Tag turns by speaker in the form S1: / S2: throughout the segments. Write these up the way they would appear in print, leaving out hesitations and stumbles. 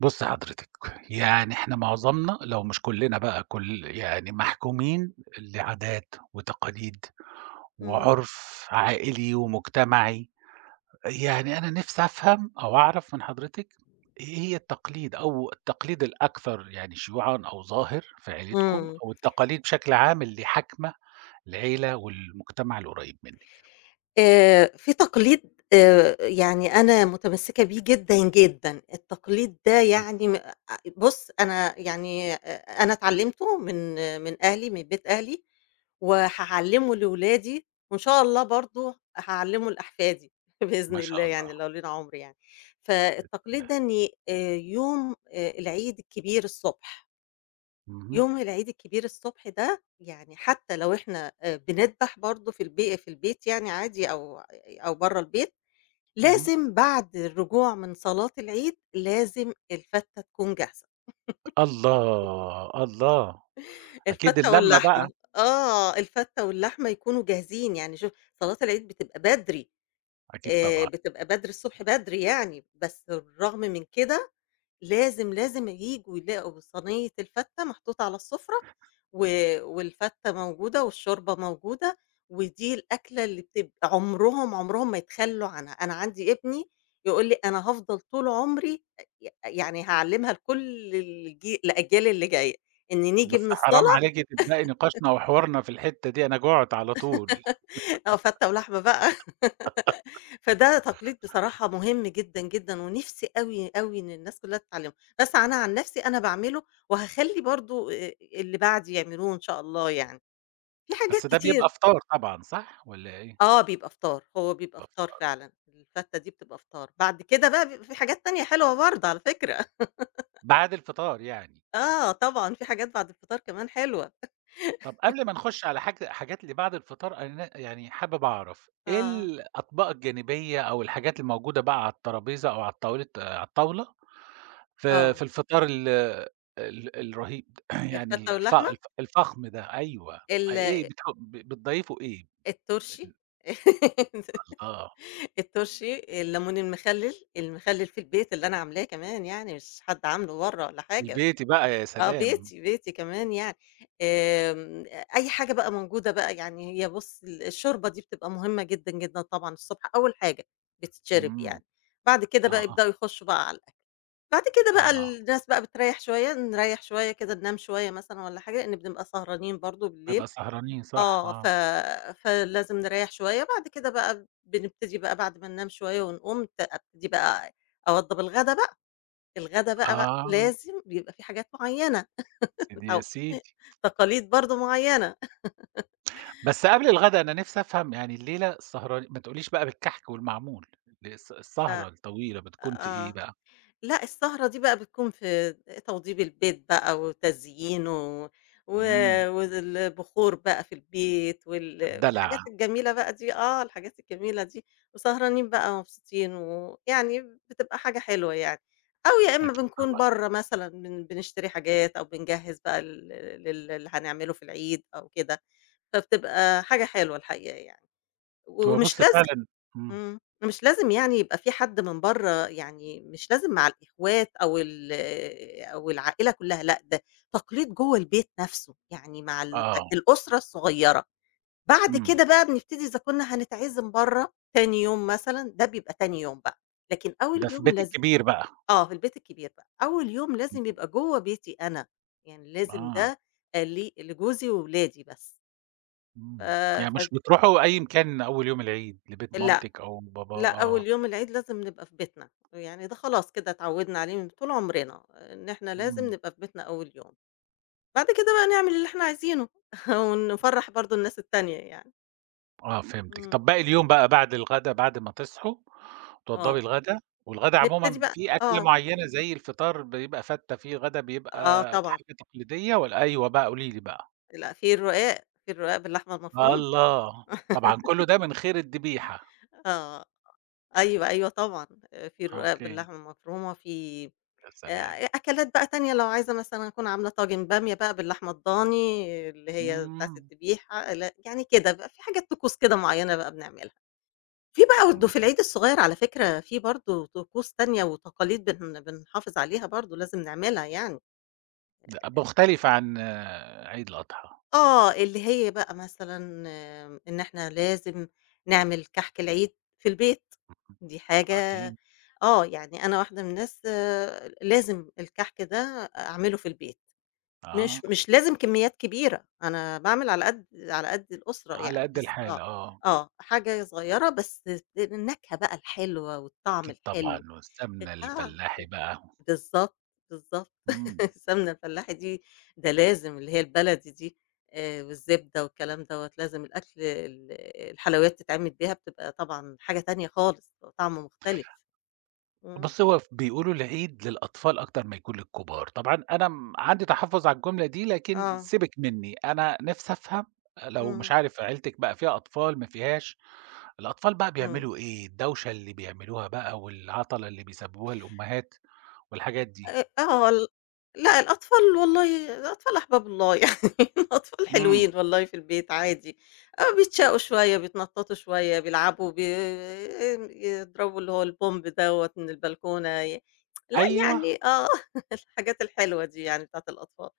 S1: بُص حضرتك، يعني إحنا معظمنا لو مش كلنا بقى كل يعني محكومين لعادات وتقاليد
S2: إمم،
S1: وعُرف عائلي ومجتمعي، يعني أنا نِفْسي أفهم أو أعرف من حضرتك إيه هي التقليد أو التقليد الأكثر يعني شيوعًا أو ظاهر في عيلتكم
S2: إمم.
S1: أو التقاليد بشكل عام اللي حاكمة العيلة والمجتمع القريب منِّك؟
S2: في تقليد يعني أنا متمسّكة بيه جدًا، جدًا. التقليد ده
S1: إمم،
S2: يعني م أ بُص، أنا يعني أنا اتعلّمته من آه، من أهلي، من بيت أهلي، وهاعلّمه لولادي وإن شاء الله برضه هاعلّمه لأحفادي بإذن
S1: ما
S2: الله
S1: شاء
S2: يعني
S1: الله،
S2: لو لينا عُمر يعني. فالتقليد
S1: الله،
S2: ده إني يوم العيد الكبير الصبح،
S1: اهم،
S2: يوم العيد الكبير الصبح ده، يعني حتى لو إحنا بنذبح برضه في في البيت يعني عادي، أو أو برّه البيت،
S1: اهم،
S2: لازم بعد الرجوع من صلاة العيد لازم الفتة تكون جاهزة،
S1: الله، الله، أكيد
S2: الفتة
S1: اللمّة بقى،
S2: واللحمة، آه، الفتة واللحمة يكونوا جاهزين. يعني شوف، صلاة العيد بتبقى بدري،
S1: أكيد طبعًا.
S2: بتبقى بدري الصبح بدري يعني، بس بالرغم من كده لازم، لازم ييجوا يلاقوا صينية الفتّة محطوطة على السُفرة، و والفتّة موجودة والشوربة موجودة، ودي الأكلة اللي بتبقى عمرهم، عمرهم ما يتخلّوا عنها. أنا عندي ابني يقول لي: "أنا هافضل طول عمري أ ي يعني هاعلّمها لكل الأجيال اللي جاية، إن نيجي
S1: بس
S2: من
S1: حرام
S2: الصلاة
S1: عليكِ تبدئي نقاشنا وحوارنا في الحتّة دي، أنا جُعت على طول،
S2: آه، فتة ولحمة بقى". فده تقليد بصراحة مهم جدًا، جدًا، ونفسي أوي، أوي إن الناس كلها تتعلمه، بس أنا عن نفسي أنا باعمله، وهاخلّي برضه اللي بعدي يعملوه إن شاء الله يعني. في حاجات
S1: بس ده
S2: كتير.
S1: بيبقى فطار طبعًا صح والّا إيه؟
S2: آه، بيبقى فطار، هو بيبقى
S1: بيبقى
S2: فطار
S1: فطار،
S2: فعلًا، الفتة دي بتبقى فطار، بعد كده بقى بيبقى في حاجات تانية حلوة برضه على فكرة.
S1: بعد الفطار يعني.
S2: آه طبعًا، في حاجات بعد الفطار كمان حلوة.
S1: طَب قبل ما نخُش على حاجات اللي بعد الفطار أنا يعني حابب أعرف إيه
S2: آه،
S1: الأطباق الجانبية أو الحاجات الموجودة بقى على الترابيزة أو على الطاولة في
S2: آه،
S1: في الفطار ال ال الرهيب ده يعني
S2: الفتة
S1: ال الف
S2: واللحمة،
S1: الف الفخم ده أيوه،
S2: ال
S1: إيه بتح ب بتضيّفوا إيه؟
S2: الترشي.
S1: الله،
S2: الترشي، الليمون المخلّل، المخلّل في البيت اللي أنا عاملاه كمان، يعني مش حد عامله برّه ولا حاجة.
S1: البيتي بقى يا
S2: آه
S1: سلام.
S2: بيتي، بيتي كمان يعني. آمم، أي حاجة بقى موجودة بقى. يعني هي بُص، الشوربة دي بتبقى مهمة جدًا، جدًا طبعًا الصبح، أول حاجة بتتشرب
S1: إمم،
S2: يعني. بعد كده بقى
S1: آه،
S2: يبدأوا يخشوا بقى على الأكل. بعد كده بقى
S1: آه،
S2: الناس بقى بتريّح شوية، نريّح شوية كده ننام شوية مثلًا والّا حاجة، لإن بنبقى سهرانين برضه بالليل.
S1: نبقى سهرانين صح،
S2: آه،
S1: آه،
S2: فلازم نريّح شوية. بعد كده بقى بنبتدي بقى بعد ما ننام شوية ونقوم، أبتدي بقى أوضّب الغدا بقى، الغدا بقى
S1: آه،
S2: لازم بيبقى في حاجات معيّنة،
S1: سيدي يا
S2: متعو
S1: سيدي،
S2: تقاليد برضه معيّنة.
S1: بس قبل الغدا أنا نِفْسي أفهم يعني الليلة السهران ما تقوليش بقى بالكحك والمعمول،
S2: ف
S1: السهرة الطويلة بتكون في إيه
S2: آه.
S1: بقى؟
S2: لأ، السهرة دي بقى بتكون في توضيب البيت بقى وتزيينه، و
S1: إمم،
S2: والبخور بقى في البيت
S1: الدلع
S2: والحاجات الجميلة بقى دي، آه، الحاجات الجميلة دي، وسهرانين بقى ومبسوطين، ويعني بتبقى حاجة حلوة يعني. أو يا إما
S1: أكيد
S2: بنكون
S1: طبعًا،
S2: برّه مثلًا، بنشتري حاجات أو بنجهّز بقى لل اللي هنعمله في العيد أو كده، فبتبقى حاجة حلوة الحقيقة يعني.
S1: هو
S2: ومش
S1: بُص
S2: لازم،
S1: فعلًا إمم،
S2: إمم، مش لازم يعني يبقى في حد من برّه، يعني مش لازم مع الإخوات أو أو العائلة كلّها، لأ ده تقليد جوّه البيت نفسه، يعني مع
S1: آه،
S2: الأسرة الصغيّرة. بعد
S1: إمم،
S2: كده بقى بنبتدي إذا كنا هنتعزم برّه تاني يوم مثلًا، ده بيبقى تاني يوم بقى، لكن
S1: ده
S2: أول
S1: في
S2: يوم
S1: بيتِك كبير بقى،
S2: آه، في البيت الكبير بقى، أول يوم لازم يبقى جوّه بيتي أنا، يعني لازم
S1: آه،
S2: ده لجوزي وولادي بس. ف
S1: يعني مش
S2: ف
S1: بتروحوا أي مكان أول يوم العيد لبيت
S2: ال
S1: مامتِك أو بابا
S2: لأ، أول
S1: آه،
S2: يوم العيد لازم نبقى في بيتنا، يعني ده خلاص كده اتعودنا عليه من طول عمرنا، إن إحنا لازم
S1: إمم.
S2: نبقى في بيتنا أول يوم. بعد كده بقى نعمل اللي إحنا عايزينه ونفرّح برضه الناس التانية يعني.
S1: آه فهمتِك.
S2: إمم،
S1: طب باقي اليوم بقى بعد الغدا بعد ما تصحوا توضّبي
S2: آه،
S1: الغدا، والغدا
S2: نبتدي
S1: عمومًا
S2: بقى،
S1: في أكلة
S2: آه،
S1: معيّنة زي الفطار بيبقى فتّة، في غدا بيبقى
S2: آه طبعًا،
S1: حاجة تقليدية والّا أيوه بقى قولي لي بقى؟
S2: لأ في الرقاق، في الرقاق باللحمة المفرومة.
S1: الله! طبعًا كُلّه ده من غير الدبيحة.
S2: آه، أيوه، أيوه طبعًا. في الرقاق
S1: أوكي،
S2: باللحمة المفرومة، في
S1: يا سلام.
S2: أكلات بقى تانية لو عايزة مثلًا أكون عاملة طاجن بامية بقى باللحمة الضاني، اللي هي بتاعة
S1: إمم،
S2: الدبيحة. يعني كده بقى في حاجات طقوس كده معيّنة بقى بنعملها. في بقى، في
S1: إمم.
S2: العيد الصغير على فكرة في برضه طقوس تانية وتقاليد بنحافظ عليها برضه لازم نعملها يعني.
S1: لأ مختلفة عن آه، عيد الأضحى.
S2: آه، اللي هي بقى مثلًا آه، إن إحنا لازم نعمل كحك العيد في البيت، دي حاجة،
S1: أكيد،
S2: آه، يعني أنا واحدة من الناس، آه، لازم الكحك ده أعمله في البيت.
S1: آه،
S2: مش لازم كميات كبيرة، أنا باعمل على قد على قد الأسرة
S1: على
S2: يعني،
S1: قد
S2: بس آه،
S1: الحالة آه،
S2: آه، حاجة صغيرة بس النكهة بقى الحلوة والطعم
S1: أكيد طبعًا
S2: الحلو. إيه،
S1: والسمنة
S2: آه،
S1: الفلاحي بقى،
S2: بالضبط، بالضبط.
S1: إمم.
S2: السمنة الفلاحي دي، ده لازم اللي هي البلدي دي، والزبدة والكلام دوّة، لازم الأكل الحلويات تتعمل بيها، بتبقى طبعًا حاجة تانية خالص، بيبقى طعمه مختلف. إمم،
S1: بُص، هو بيقولوا العيد للأطفال أكتر ما يكون للكبار، طبعًا أنا عندي تحفُّظ على الجملة دي، لكن
S2: آه،
S1: سيبِك منّي، أنا نِفْسي أفهم لو مش
S2: إمم،
S1: عارف عيلتِك بقى فيها أطفال ما فيهاش، الأطفال بقى
S2: إمم.
S1: بيعملوا إيه، الدوشة اللي بيعملوها بقى والعَطَلة اللي بيسببوها الأمهات والحاجات دي.
S2: آه ال لأ الأطفال، والله الأطفال أحباب الله يعني. الأطفال
S1: إمم،
S2: حلوين والله في البيت عادي. آه بيتشقوا شوية، بيتنططوا شوية، بيلعبوا، يضربوا اللي هو البومب دوّة من البلكونة، لأ
S1: أيوه،
S2: يعني آه الحاجات الحلوة دي يعني بتاعة الأطفال.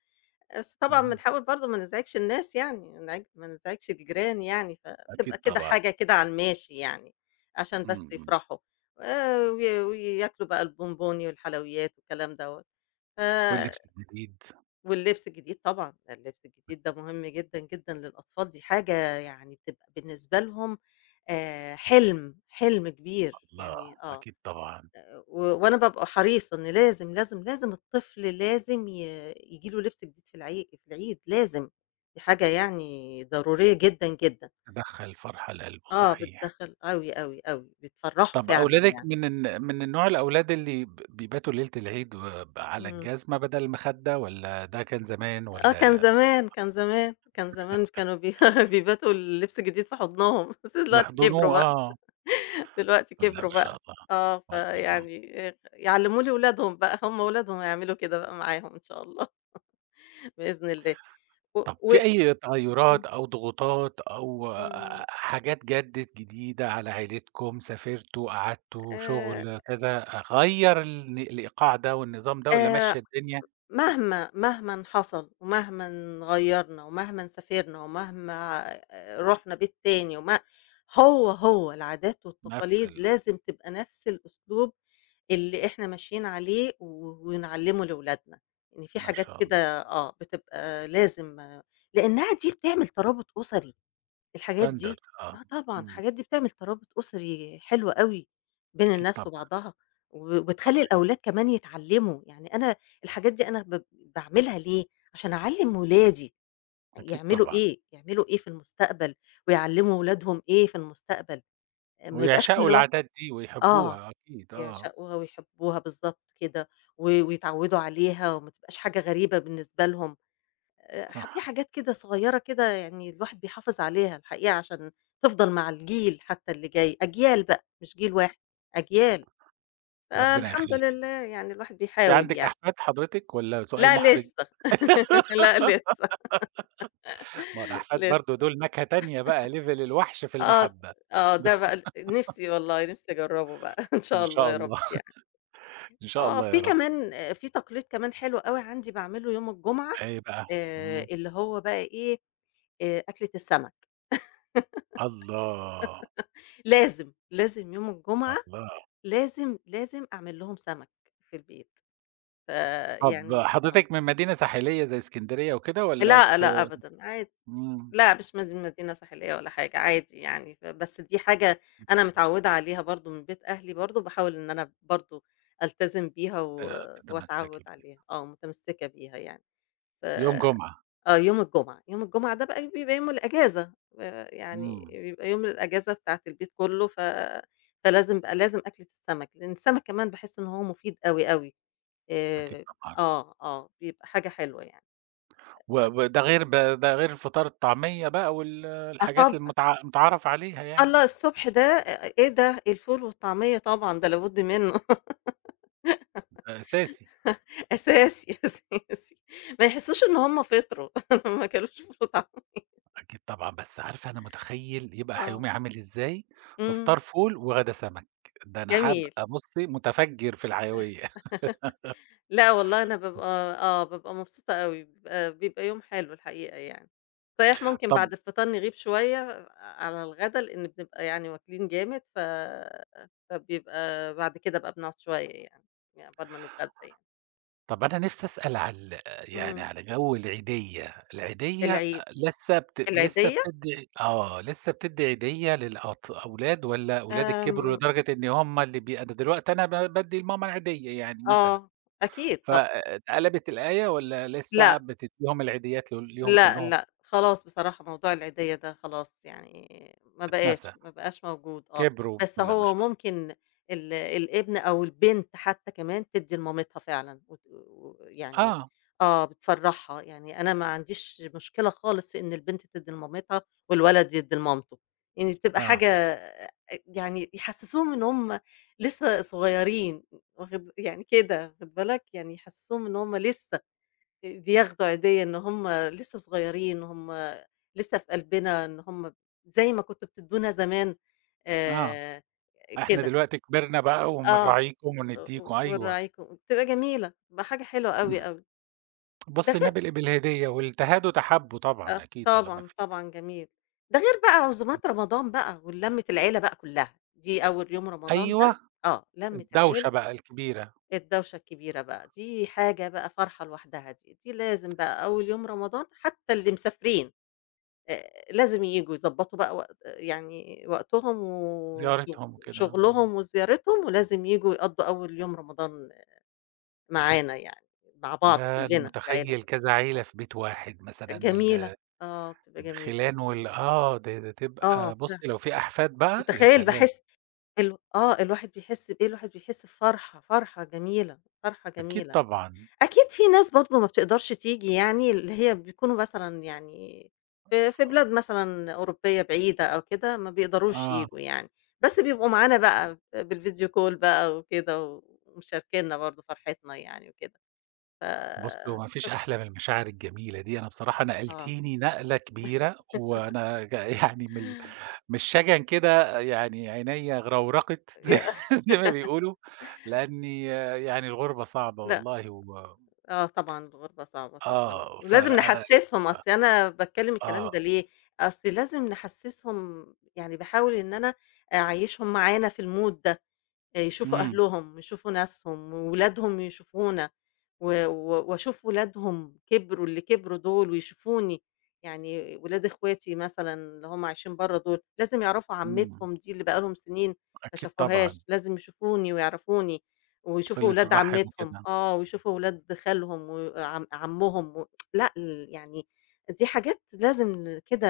S2: بس طبعًا
S1: اهم،
S2: بنحاول برضه ما نزعجش الناس يعني، ما نزعجش الجيران يعني، فتبقى
S1: أكيد
S2: كده
S1: طبعًا،
S2: حاجة كده على الماشي يعني، عشان
S1: إمم،
S2: بس
S1: إمم،
S2: يفرحوا، وياكلوا بقى البونبوني والحلويات والكلام دوّة. ف
S1: واللبس الجديد،
S2: واللبس الجديد طبعًا، ده اللبس الجديد ده مهم جدًا، جدًا للأطفال، دي حاجة يعني بتبقى بالنسبة لهم حلم، حلم كبير
S1: الله،
S2: يعني آه.
S1: أكيد طبعًا،
S2: وأنا بابقى حريصة إن لازم، لازم، لازم الطفل لازم ييجي له لبس جديد في في العيد لازم، دي حاجة يعني ضرورية جدًا، جدًا.
S1: دخّل فرحة لقلبه،
S2: آه،
S1: صحيح.
S2: بتدخّل أوي، أوي، أوي، بيتفرّحوا
S1: طَب
S2: فعلًا
S1: أولادِك
S2: يعني.
S1: من النوع الأولاد اللي بيباتوا ليلة العيد على
S2: إمم.
S1: الجزمة بدل المخدة والّا ده كان زمان
S2: آه، كان
S1: والّا
S2: زمان، كان زمان، كان زمان كانوا بيباتوا اللبس الجديد في حضنهم، بس دلوقتي كبروا
S1: بيحضنوه
S2: بقى،
S1: آه،
S2: دلوقتي
S1: لأ ما
S2: كبروا
S1: شاء
S2: بقى.
S1: الله،
S2: آه،
S1: ما شاء الله.
S2: فيعني يعلّموه لولادهم بقى، هم ولادهم هيعملوا كده بقى معاهم إن شاء الله. بإذن الله. و
S1: طَب
S2: و
S1: في أي
S2: إمم،
S1: تغيُّرات أو ضغوطات أو
S2: إمم.
S1: حاجات جديدة على عيلتكم، سافرتوا، قعدتوا،
S2: آآ
S1: شُغل، كذا، غيّر الإيقاع ده والنظام ده والّا
S2: آآ
S1: ماشية الدنيا
S2: مهما، مهمًا حصل ومهمًا غيّرنا ومهمًا سافرنا ومهما رُحنا بيت تاني هو، هو العادات
S1: نفس
S2: والتقاليد لازم تبقى نفس الأسلوب اللي إحنا ماشيين عليه، ونعلّمه لولادنا، إن في
S1: ما
S2: حاجات
S1: شاء الله،
S2: كده آه، بتبقى لازم آه، لإنّها دي بتعمل ترابط أسري. الحاجات دي
S1: standard آه،
S2: آه طبعًا،
S1: إمم،
S2: الحاجات دي بتعمل ترابط أسري حلو أوي بين
S1: أكيد
S2: الناس
S1: طبعًا،
S2: وبعضها. وبتخلّي الأولاد كمان يتعلّموا، يعني أنا الحاجات دي أنا باعملها ليه؟ عشان أعلّم ولادي
S1: أكيد
S2: يعملوا
S1: طبعًا.
S2: إيه، يعملوا إيه في المستقبل، ويعلّموا ولادهم إيه في المستقبل، ما يبقاش
S1: ويعشقوا
S2: كل واحد،
S1: العادات دي
S2: آه،
S1: ويحبوها أكيد آه،
S2: يعشقوها ويحبوها بالضبط كده، ويتعوّدوا عليها، وما تبقاش حاجة غريبة بالنسبة لهم. ح في
S1: صح،
S2: حاجات كده صغيّرة كده يعني الواحد بيحافظ عليها الحقيقة عشان تفضل مع الجيل حتى اللي جاي، أجيال بقى مش جيل واحد، أجيال.
S1: ربنا
S2: فالحمد
S1: يخلّيك.
S2: لله يعني الواحد
S1: في
S2: بيحاول
S1: عندِك
S2: يعني.
S1: أحفاد حضرتك والّا سؤال
S2: لأ
S1: محرج؟
S2: لسه، لأ لسه،
S1: ما هو الأحفاد برضه
S2: لسه.
S1: دول نكهة تانية بقى level الوحش في
S2: آه،
S1: المحبة
S2: آه
S1: د
S2: ده بقى نِفْسي والله نِفْسي أجرّبه بقى إن
S1: إن
S2: شاء الله
S1: شاء
S2: يا رب
S1: الله،
S2: يعني.
S1: إن شاء
S2: آه،
S1: الله
S2: في
S1: يا رب.
S2: كمان في تقليد كمان حلو أوي عندي باعمله يوم الجمعة.
S1: إيه بقى؟ إمم.
S2: اللي هو بقى إيه، أكلة السَمَك،
S1: الله!
S2: لازم، لازم يوم الجمعة
S1: الله!
S2: لازم، لازم أعمل لهم سمك في البيت،
S1: طب
S2: فيعني،
S1: حضرتك من مدينة ساحلية زي إسكندرية وكده والّا
S2: لأ،
S1: في
S2: لأ أبدًا عادي،
S1: إمم،
S2: لأ مش مدينة ساحلية ولا حاجة، عادي يعني. بس دي حاجة
S1: إمم،
S2: أنا متعوّدة عليها برضه من بيت أهلي برضه، باحاول إن أنا برضه ألتزم بيها، وأتعوّد
S1: تتمسّكي بيه.
S2: عليها، آه متمسكة بيها يعني. ف
S1: يوم جمعة،
S2: آه يوم الجمعة، يوم الجمعة ده بقى بيبقى يوم الأجازة، يعني
S1: إمم،
S2: بيبقى يوم الأجازة بتاعة البيت كلّه. فلازم بقى لازم أكلة السمك، لإن السمك كمان باحس إن هو مفيد أوي، أوي.
S1: أكيد
S2: آآ
S1: طبعًا.
S2: آه، آه، بيبقى حاجة حلوة يعني.
S1: و وده غير ب ده غير الفطار الطعمية بقى
S2: آه
S1: الحاجات
S2: طبعًا،
S1: متعارف عليها يعني،
S2: الله الصبح ده إيه ده! إيه الفول والطعمية طبعًا ده لابد منه.
S1: ده أساسي.
S2: أساسي، أساسي، ما يحسّوش إن هم فطروا ما كلوش فول وطعمية.
S1: أكيد طبعًا، بس عارفة أنا متخيّل يبقى
S2: آه،
S1: يومي عامل إزاي في
S2: إمم،
S1: فطار فول وغدا سمك، ده أنا
S2: جميل.
S1: هابقى بُصّي متفجر في الحيوية.
S2: لأ والله أنا بابقى، آه، بابقى مبسوطة أوي، بيبقى يوم حلو الحقيقة يعني. صحيح ممكن
S1: طب
S2: بعد الفطار نغيب شوية على الغدا، لإن بنبقى يعني واكلين جامد. ف فبيبقى بعد كده بقى بنقعد شوية يعني، عقبال ما نتغدى يعني.
S1: طب أنا نِفْسي أسأل على ال يعني
S2: إمم،
S1: على جو العيدية، العيدية
S2: العيد،
S1: لسه بت لسه
S2: العيدية؟
S1: بتدّي آه، لسه بتدّي عيدية أولاد والّا ولادِك كبروا
S2: آمم،
S1: لدرجة إن هم اللي أنا دلوقتي أنا بادّي لماما العيدية يعني مثلًا.
S2: آه، أكيد
S1: ف
S2: طبعًا،
S1: اتقلبت الآية والّا لسه
S2: لأ
S1: بتدّيهم العيديات ليهم
S2: لأ،
S1: كلّهم؟
S2: لأ، خلاص بصراحة موضوع العيدية ده خلاص يعني
S1: اتنسى،
S2: ما بقاش موجود آه.
S1: كبروا
S2: بس
S1: بسم الله ما
S2: هو
S1: شاء الله.
S2: ممكن الابن أو البنت حتى كمان تدّي لمامتها فعلًا، ويعني
S1: آه،
S2: آه، بتفرّحها، يعني أنا ما عنديش مشكلة خالص في إن البنت تدّي لمامتها والولد يدّي لمامته، يعني بتبقى
S1: آه،
S2: حاجة، يعني يحسّسوهم إن هم لسه صغيرين، واخد يعني كده واخد بالك، يعني يحسّسوهم إن هم لسه بياخدوا عيدية، إن هُم لسه صغيرين، هُم لسه في قلبنا، إن هُم زي ما كنتم بتدّونا زمان،
S1: آه،
S2: آآ
S1: إحنا
S2: كده.
S1: دلوقتي كبرنا بقى
S2: آه،
S1: وبنراعيكم وندّيكم أيوه.
S2: ونراعيكم، بتبقى جميلة، بتبقى حاجة حلوة أوي، أوي. ده
S1: بُصّي
S2: غير،
S1: نبل بالهدية والتهادوا تحابوا
S2: آه،
S1: طبعًا أكيد طالما
S2: طبعًا،
S1: في
S2: طبعًا جميل. ده غير بقى عزومات رمضان بقى ولمّة العيلة بقى كلّها، دي أول يوم رمضان ده،
S1: أيوه،
S2: آه، لمّة
S1: الدوشة
S2: العيلة،
S1: بقى الكبيرة،
S2: الدوشة الكبيرة بقى، دي حاجة بقى فرحة لوحدها دي، دي لازم بقى أول يوم رمضان حتى اللي مسافرين. لازم ييجوا يضبّطوا بقى وقت يعني وقتهم
S1: زيارتهم وكده، إمم.
S2: شغلهم وزيارتهم، ولازم ييجوا يقضّوا أول يوم رمضان معانا يعني، مع بعض
S1: ياه! أنا
S2: كُلّنا العيلة.
S1: متخيّل كذا عيلة في بيت واحد مثلًا
S2: جميلة، آه بتبقى جميلة،
S1: الخِلان آه، ده
S2: آه
S1: تبقى
S2: فعلًا،
S1: بُصّي لو في أحفاد بقى، يا
S2: متخيّل
S1: سلام!
S2: باحس آه الواحد بيحس بإيه، الواحد بيحس بفرحة، فرحة جميلة، فرحة
S1: أكيد
S2: جميلة.
S1: طبعًا.
S2: أكيد في ناس برضه ما بتقدرش تيجي يعني، اللي هي بيكونوا مثلًا يعني في بلاد مثلًا أوروبية بعيدة أو كده، ما بيقدروش
S1: آه،
S2: ييجوا يعني، بس بيبقوا معانا بقى بالvideo call بقى وكده، ومشاركيننا برضه فرحتنا يعني وكده. ف
S1: بُصّي هو ما فيش أحلى من المشاعر الجميلة دي، أنا بصراحة
S2: آه،
S1: نقلتيني نقلة كبيرة، وأنا يعني من الشجن كده يعني عينيّا غرورقت
S2: ي
S1: زي زي ما بيقولوا، لأني آه، يعني الغربة صعبة
S2: لأ،
S1: والله و
S2: آه طبعًا الغربة صعبة طبعًا،
S1: آه،
S2: ولازم
S1: فأنا
S2: نحسّسهم. أصل أنا باتكلّم الكلام
S1: آه،
S2: ده ليه؟ أصل لازم نحسّسهم، يعني باحاول إن أنا أعيّشهم معانا في الmood ده. يشوفوا
S1: إمم،
S2: أهلهم، يشوفوا ناسهم، وولادهم يشوفونا، و و وأشوف ولادهم كبروا، اللي كبروا دول ويشوفوني، يعني ولاد اخواتي مثلًا اللي هم عايشين برّه دول، لازم يعرفوا
S1: إمم،
S2: عمتهم دي اللي بقى لهم سنين ما
S1: أكيد طبعًا،
S2: شافوهاش، لازم يشوفوني ويعرفوني، ويشوفوا
S1: صِلة
S2: ولاد
S1: الرحم
S2: عمتهم،
S1: وكده،
S2: آه، ويشوفوا ولاد خالهم عمهم، لأ ال يعني، دي حاجات لازم كده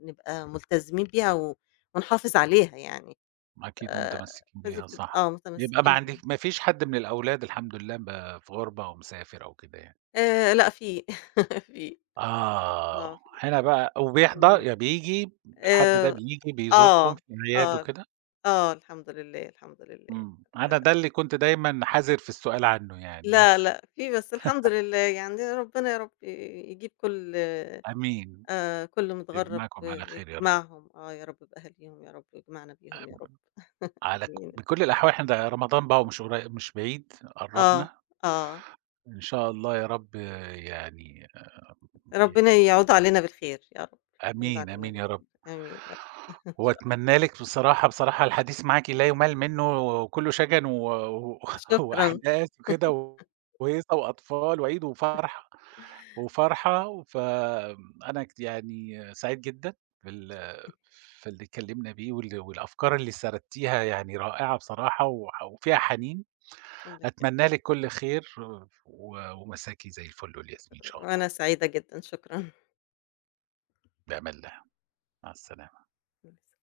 S2: نبقى ملتزمين بيها، ونحافظ عليها يعني.
S1: أكيد هم متمسكين
S2: فدي
S1: بيها
S2: بتبقى
S1: صح،
S2: آه
S1: يبقى ما
S2: متمسّكين بيه.
S1: عندك ما فيش حد من الأولاد الحمد لله في غربة أو مسافر أو كده يعني.
S2: لأ في، في،
S1: آه،
S2: آه في،
S1: هنا بقى وبيحضر
S2: إمم.
S1: يعني بييجي الحد ده
S2: آآ
S1: بييجي بيزوركم
S2: آه،
S1: في الأعياد
S2: آه،
S1: وكده؟
S2: آه الحمد لله، الحمد لله. ف
S1: أنا ده اللي كنت دايمًا حذر في السؤال عنه يعني
S2: لا،
S1: بس،
S2: لأ في، بس الحمد لله يعني ربنا يا رب يجيب كل
S1: آمين،
S2: كل متغرّب
S1: يجمعكم على خير يا رب،
S2: يجمعهم آه يا رب بأهاليهم يا رب، ويجمعنا بيهم يا رب.
S1: على ك
S2: آمين.
S1: بكل الأحوال إحنا ده رمضان بقى ومش قري مش بعيد
S2: آه،
S1: قرّبنا،
S2: آه.
S1: إن شاء الله يا رب يعني
S2: ربنا يعود علينا بالخير يا رب، يعود
S1: آمين،
S2: علينا
S1: آمين يا رب.
S2: بالخير. آمين يا رب. إن شاء الله.
S1: وأتمنى لِك بصراحة الحديث معاكِ لا يُمَل منّه وكُلّه شَجَن و
S2: شكرًا.
S1: وأحداث وكده وهيصة وأطفال وعيد وفرحة
S2: الله
S1: وفرحة، فأنا يعني سعيد جدًا بال في اللي اتكلّمنا بيه والأفكار اللي سردتيها يعني رائعة بصراحة وفيها حنين.
S2: يخليك.
S1: أتمنى لِك كل خير ومساكِ زي الفل والياسمين إن شاء الله،
S2: وأنا سعيدة جدًا، شكرًا.
S1: بأمان الله، مع السلامة.